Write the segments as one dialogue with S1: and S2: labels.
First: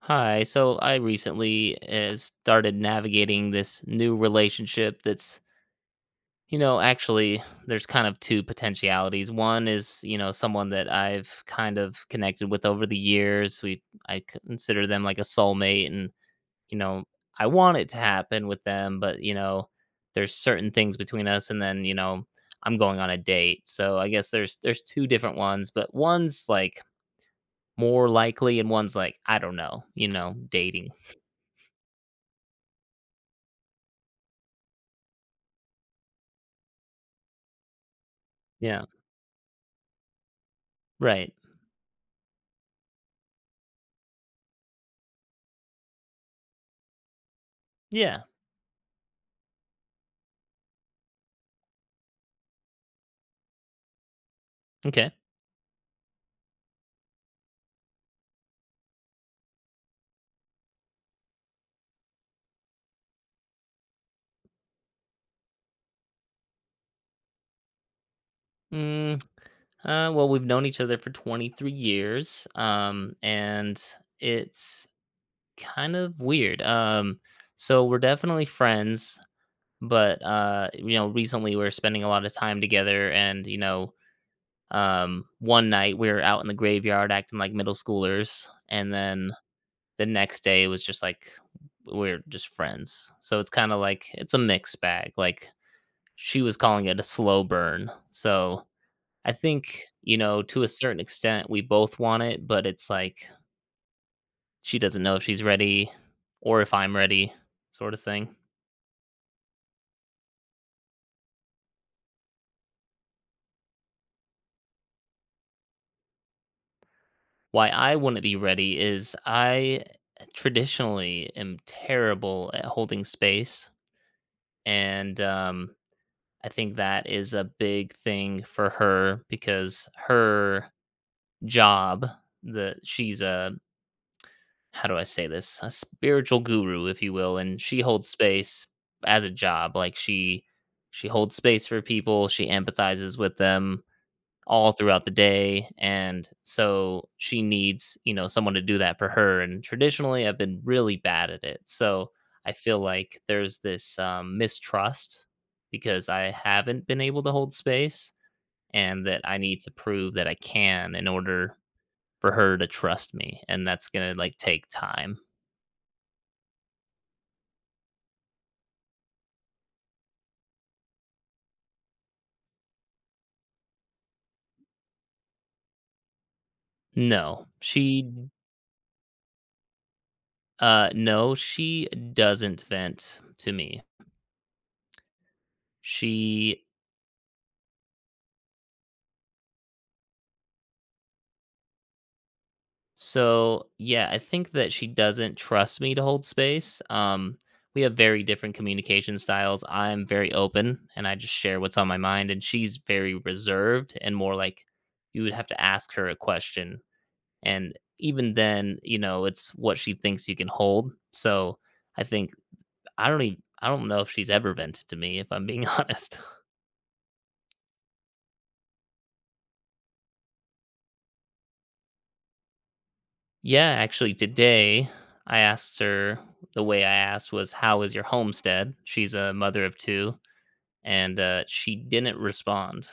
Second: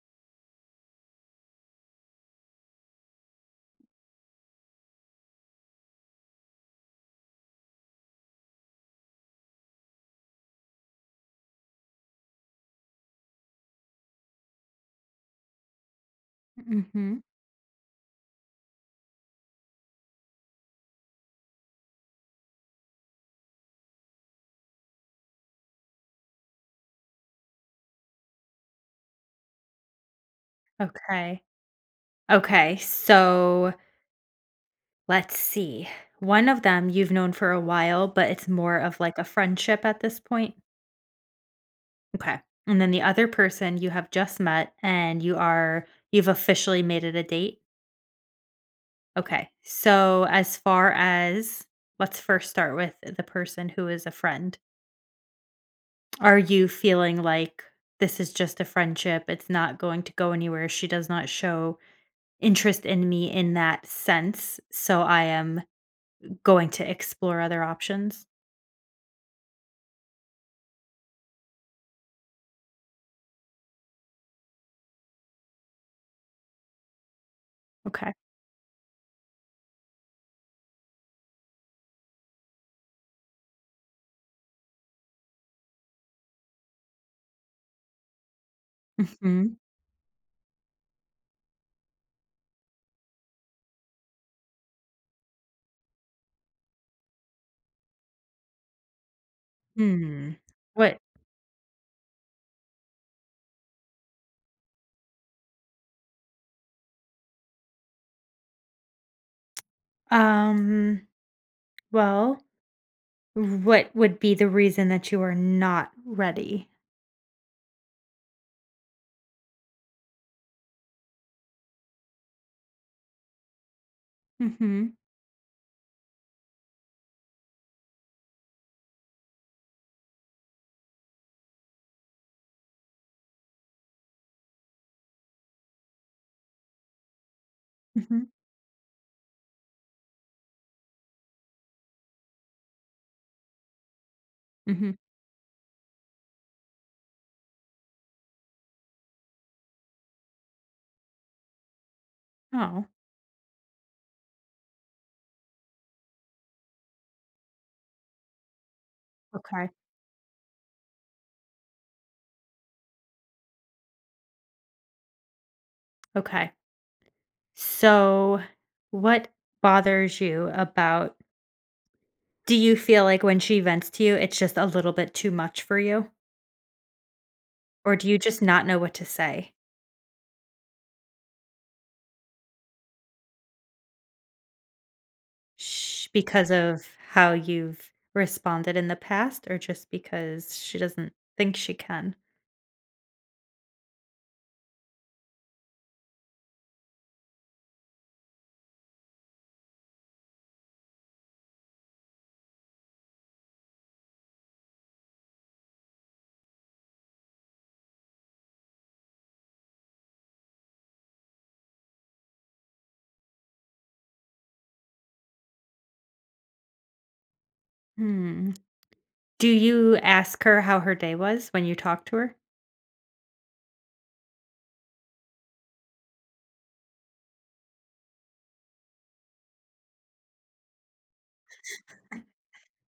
S1: Hi. So I recently started navigating this new relationship that's, actually there's kind of two potentialities. One is, you know, someone that I've kind of connected with over the years. We I consider them like a soulmate and, you know,
S2: Mhm.
S1: I want it to happen with them, but, you know, there's certain things between us and then, you know, I'm going on a date. So I guess there's two different ones, but one's like more likely and one's like I don't know, you know, dating.
S2: Okay. Okay. So let's see. One of them you've known for a while, but it's more
S1: Yeah.
S2: of like a friendship at this point.
S1: Right.
S2: Okay. And then the other person you have just met and you are, you've officially made it a date.
S1: Yeah.
S2: Okay. So as far as, let's first start with the person who is a friend.
S1: Okay.
S2: Are you feeling like this is just a friendship? It's not going to go anywhere. She does not show interest in me in that sense. So I am going to explore other options?
S1: Mm, well, we've known each other for 23 years, and it's kind of weird. So we're
S2: Okay.
S1: definitely friends, but you know, recently we are spending a lot of time together, and you know, one night we were out in the graveyard acting like middle schoolers, and then
S2: Mhm.
S1: the next day it was just like we're just friends. So it's kind of like it's a mixed bag. Like she was calling it a slow burn, so. I think, you
S2: Hmm.
S1: know, to a
S2: What
S1: certain extent, we both want it, but it's like she doesn't know if she's ready or if I'm ready, sort of thing.
S2: um, well, what would be the reason that you are not ready?
S1: Why I wouldn't be ready is I traditionally am terrible at holding space.
S2: Mhm.
S1: And I think that is a big thing for her because her job, that she's a how do I say this? A spiritual guru, if you will, and she holds
S2: Mhm.
S1: space as a job. Like she holds space for people, she empathizes with them all
S2: Mhm.
S1: throughout the day. And so she needs, you know, someone to do that for her. And traditionally I've been really bad at it. So I feel
S2: Oh,
S1: like there's this mistrust because I haven't been able to hold space and that I need
S2: okay.
S1: to prove that I can in order for her to trust me. And that's gonna like take time.
S2: Okay. So, what bothers you about do you feel like when she vents to you, it's just a little bit too much for you?
S1: No,
S2: Or do you
S1: she
S2: just not know what to say?
S1: no, she doesn't vent to me.
S2: Sh because
S1: She
S2: of how you've responded in the past, or just because she doesn't think she can?
S1: so yeah, I think that she doesn't trust me to hold space. We have very different communication styles. I'm very open and I just share what's on my mind, and she's very reserved and more like you would have to ask her a question. And even then, you know, it's what she thinks you can hold. So I think I don't know if she's ever vented to me, if I'm being honest.
S2: Hmm. Do you ask her how her day was when you talk to her?
S1: Yeah, actually, today I asked her the way I asked was, "How is your homestead?" She's a mother of two, and she didn't respond.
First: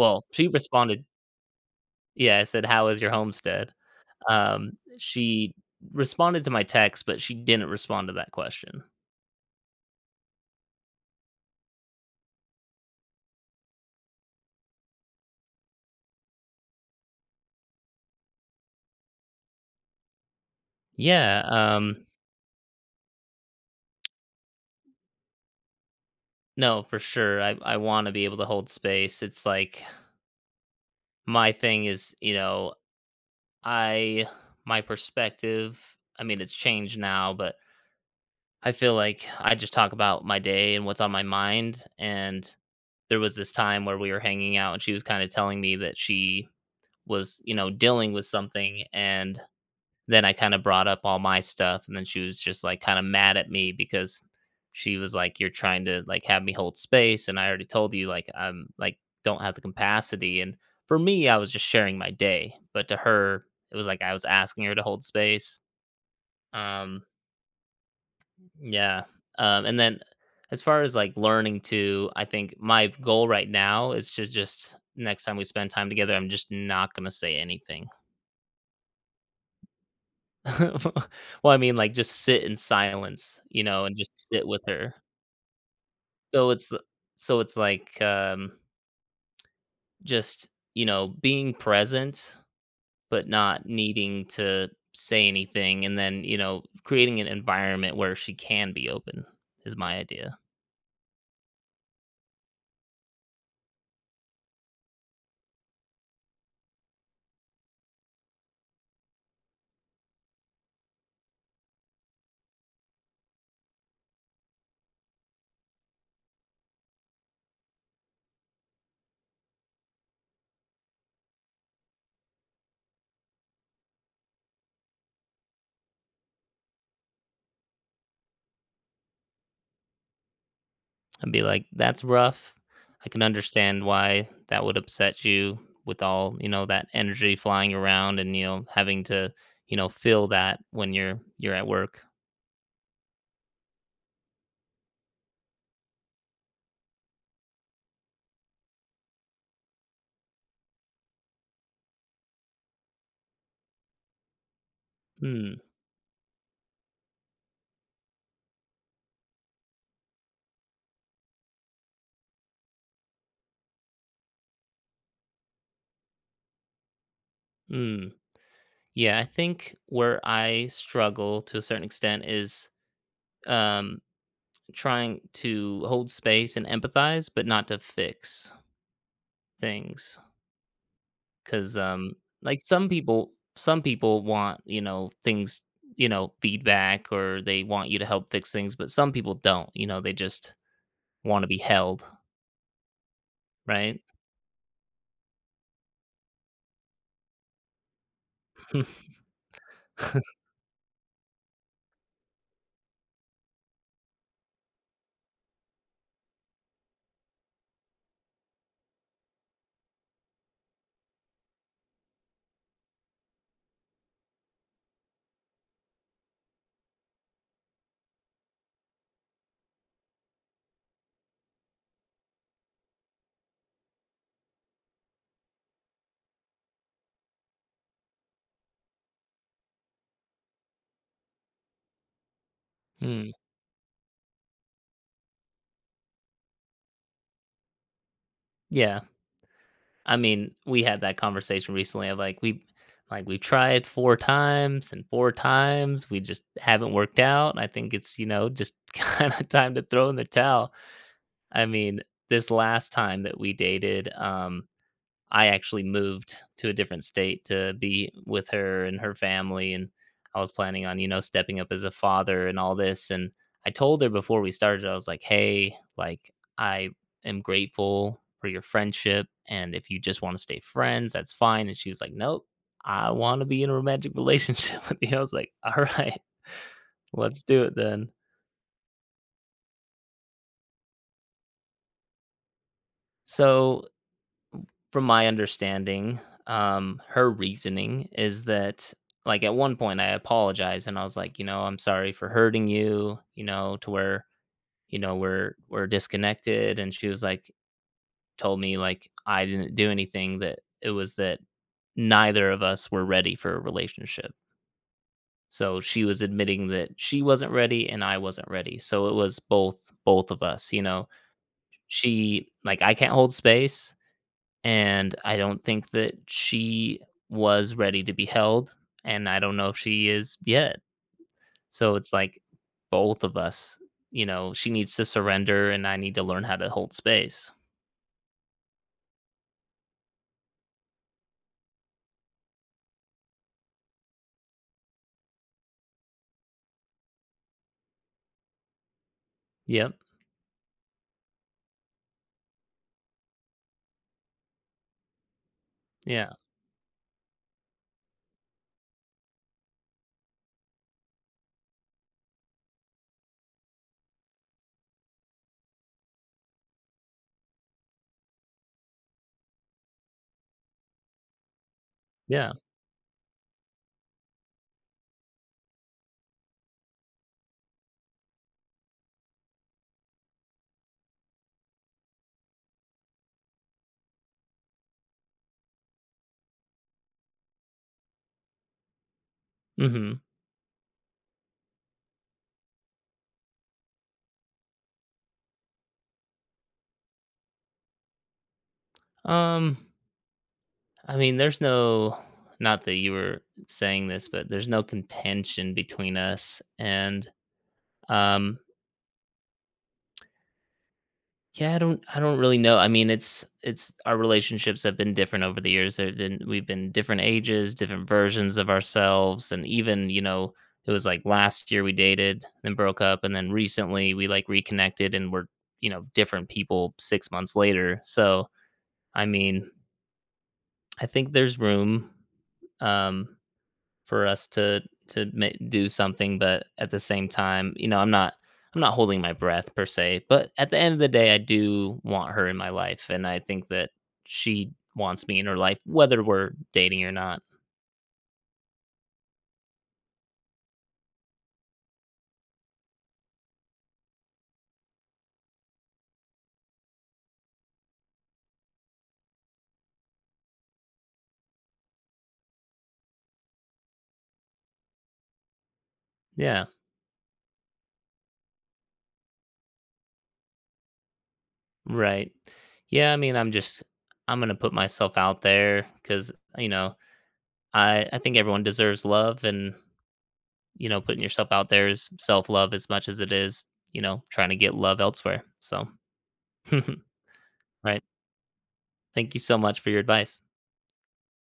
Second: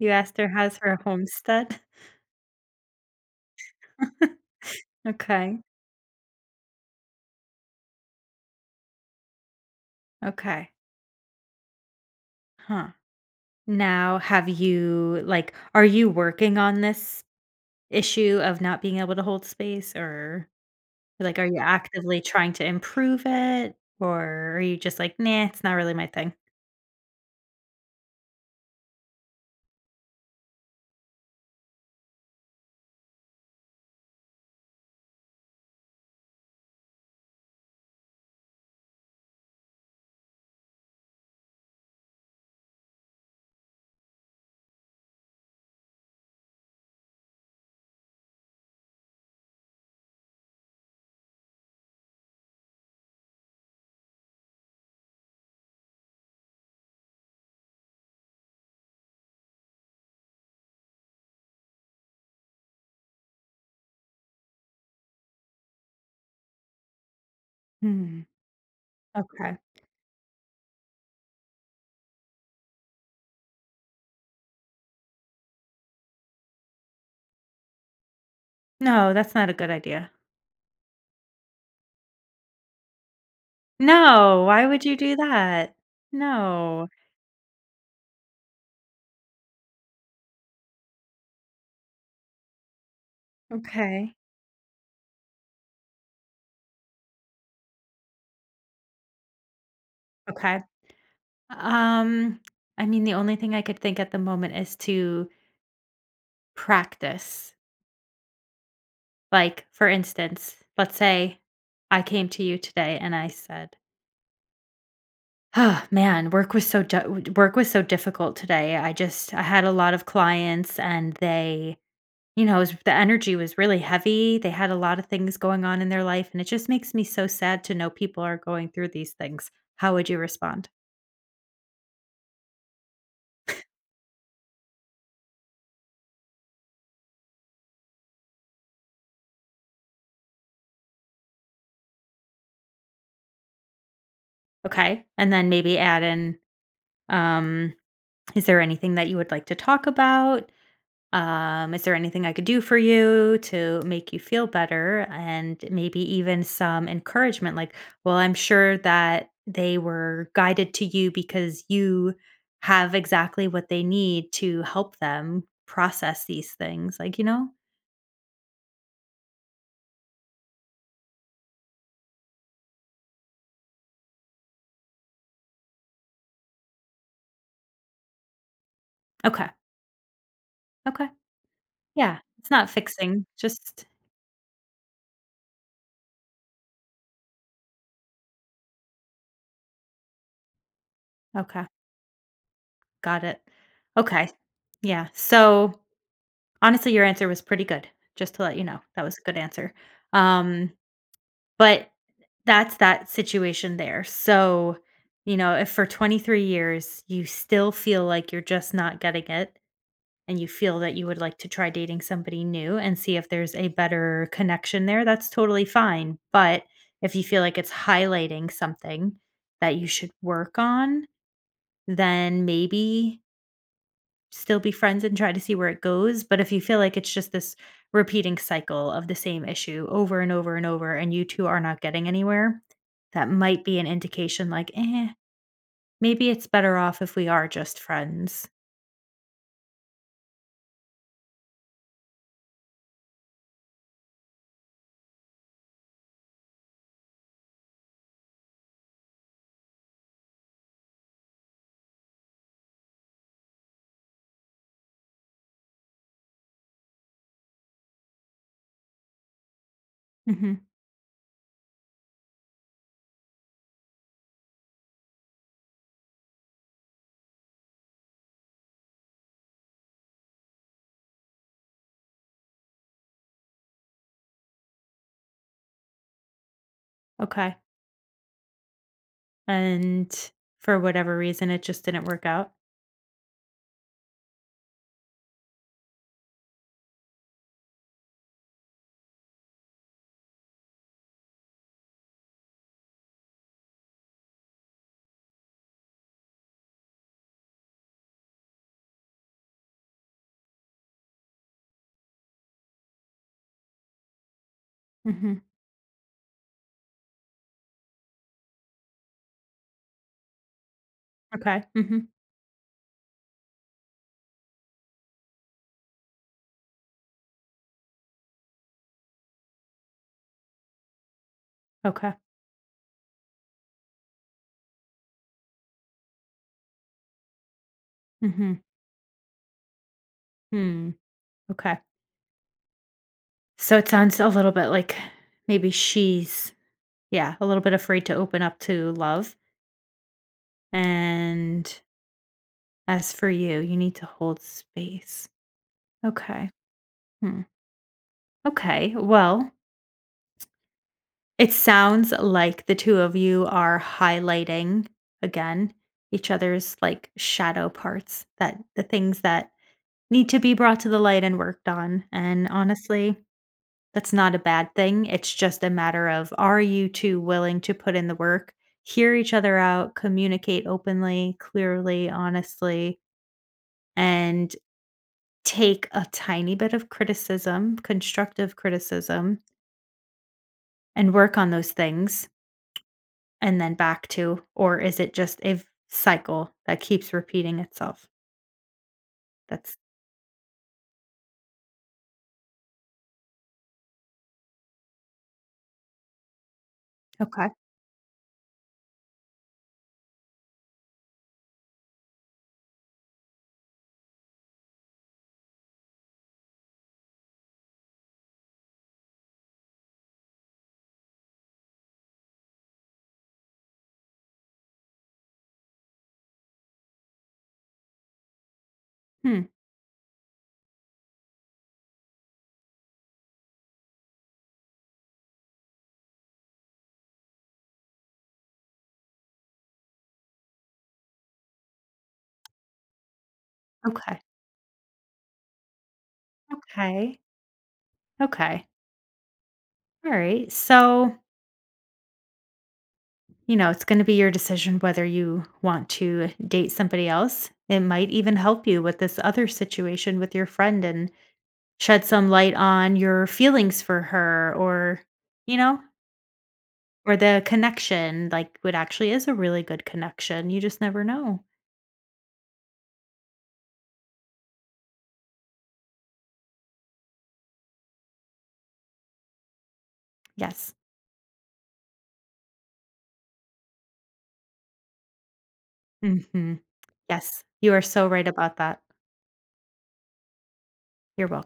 S2: You asked
S1: she
S2: her, "How's her
S1: responded.
S2: homestead?"
S1: Yeah, I said, "How is your homestead?" She
S2: Okay,
S1: responded to my text, but she didn't respond to that question.
S2: okay, huh. Now, have you like, are you working on this issue of not being able to hold space, or, like,
S1: Yeah,
S2: are you actively trying to improve it, or are you just like, "Nah, it's not really my thing?"
S1: no, for sure. I want to be able to hold space. It's like my thing is, you know, I, my perspective, I mean, it's changed now, but I feel like I just talk about my day and what's on my mind, and there was this time where we were hanging out, and she was kinda telling me that she was, you know, dealing with something, and then I kinda brought up all my stuff, and then she was just, like, kinda mad at me because she was like, "You're trying to, like, have me hold space, and I already told you, like, I'm like, don't have the capacity," and for me, I was just sharing my day, but to her, it was like I was asking her to hold space, um
S2: Hmm,
S1: yeah.
S2: okay.
S1: And then as far as like learning to, I think my goal right now is to just next time we spend time together, I'm just not going to say anything.
S2: No, that's not a good idea.
S1: Well, I mean, like just sit in silence, you know, and just
S2: No,
S1: sit with
S2: why would you
S1: her.
S2: do that?
S1: So it's, th-
S2: No.
S1: so it's like just, you know, being present, but not
S2: Okay.
S1: needing to say anything. And then, you know, creating an environment where she can be open is my idea.
S2: Okay. Um, I mean, the only thing I could think at the moment is to practice. Like, for instance, let's say I came to you today and I said, "Oh, man, work was so work was so difficult today. I just I had a lot of clients and they you know, it was the energy was really heavy. They had a lot of things going on in their life, and it just makes me so sad to know people are going through these things. How would you respond?
S1: I'd be like, "That's rough. I can understand why that would upset you with all, you know, that energy flying around and, you know, having to, you know, feel that when you're at work."
S2: Okay. And then maybe add in, um, is there anything that you would like to talk about? Is there anything I could do for you to make you feel better?
S1: Mm,
S2: And maybe even some encouragement, like, well, I'm sure that they were guided to you because you have exactly what they need to help them process these things. Like, you know?
S1: mm. Yeah, I think where I struggle to a certain extent is um trying to hold space and empathize, but not to fix
S2: Okay.
S1: things.
S2: Okay.
S1: 'Cause,
S2: Yeah. It's
S1: like,
S2: not
S1: some
S2: fixing,
S1: people some
S2: just
S1: people want, you know, things you know, feedback or they want you to help fix things, but some people don't, you know, they just wanna be
S2: okay.
S1: held,
S2: Got it.
S1: right?
S2: Okay. Yeah. So honestly, your answer was pretty good, just to let you know. That was a good answer. Um, But that's that situation there. So, you know, if for 23 years you still feel like you're just not getting it and you feel that you would like to try dating somebody new and see if there's a better connection there, that's totally fine. But if you feel like it's highlighting something that you should work on, then maybe still be friends and try to see where it goes. But if you feel like it's just this repeating cycle of the same issue over and over and over, and you two are not getting anywhere, that
S1: Mm,
S2: might be an indication like, eh, maybe it's better off if we are just friends.
S1: yeah. I mean, we had that conversation recently of, like, we tried 4 times and 4 times, we just haven't worked out. I think it's, you know, just kinda time to throw in the towel. I mean, this last time that we dated, I actually moved to a different state to be with her and her family, and I was
S2: Hmm.
S1: planning on, you know, stepping up as a father and all this. And I told her before we started, I was like, "Hey, like, I am grateful for your friendship. And if you just want to stay friends, that's fine." And she was like, "Nope, I want to be in a romantic relationship with you." I was like, "All right, let's
S2: Okay.
S1: do it then."
S2: And for whatever reason, it just didn't work out.
S1: So from my understanding, her reasoning is that, like, at one point I apologized and I was like, you know, I'm sorry for hurting you, you know, to where, you know, we're disconnected. And she was like, told me like I didn't do anything, that it was that neither of us were ready for a relationship.
S2: Hmm.
S1: So she was admitting that she wasn't ready and I wasn't ready. So it was both of us, you know.
S2: Okay. Hmm.
S1: She like I can't hold space and I don't think that she was ready to be held, and I don't know if she is yet. So it's
S2: Okay.
S1: like both of us, you know, she needs to surrender, and I need to learn how to hold space.
S2: Hmm. Hmm. Okay. So it sounds a little bit like maybe she's, yeah, a little bit afraid to open up to love.
S1: Yep.
S2: And as for you, you need to hold space.
S1: Yeah.
S2: Okay. Hmm. Okay. Well, it sounds like the two of you are highlighting again each other's like shadow parts that the things that need to be brought to the light and worked on. And
S1: Yeah.
S2: honestly, that's not a bad thing. It's just a matter of are you two willing to put in the work, hear each other out, communicate openly, clearly, honestly, and take a tiny bit of criticism, constructive criticism,
S1: Hmm.
S2: and work on those things and then back to, or is it just a cycle that keeps repeating itself? That's
S1: Um. I mean, there's no. Not that you were saying this, but there's no contention between us, and
S2: okay.
S1: um, yeah, I don't really know. I mean, it's our relationships have been different over the years. There been We've been different ages, different versions of ourselves and even, you know, it was like last year we dated, then broke up and then recently we like reconnected and we're, you know, different people 6 months later. So, I
S2: Hmm.
S1: mean, I think there's room. Um for us to do something, but at the same time, you know, I'm not holding my breath per se, but at the end of the day, I do want her in my life, and I think that
S2: Okay.
S1: she wants me in her life whether we're dating or
S2: Okay.
S1: not.
S2: Okay. All right. So, you know, it's going to be your decision whether you want to date somebody else. It might even help you with this other situation with your friend and shed some light on your feelings for her or, you know,
S1: Yeah.
S2: or the connection, like, what actually is a really good connection, you just never know.
S1: Right. Yeah, I mean, I'm gonna put myself out there because you know I think everyone deserves love, and
S2: Yes.
S1: you know, putting yourself out there is self-love as much as it is, you know, trying to get love elsewhere, so
S2: Mhm. Yes. You are
S1: right.
S2: so right about that.
S1: Thank you so much for your advice.
S2: You're welcome.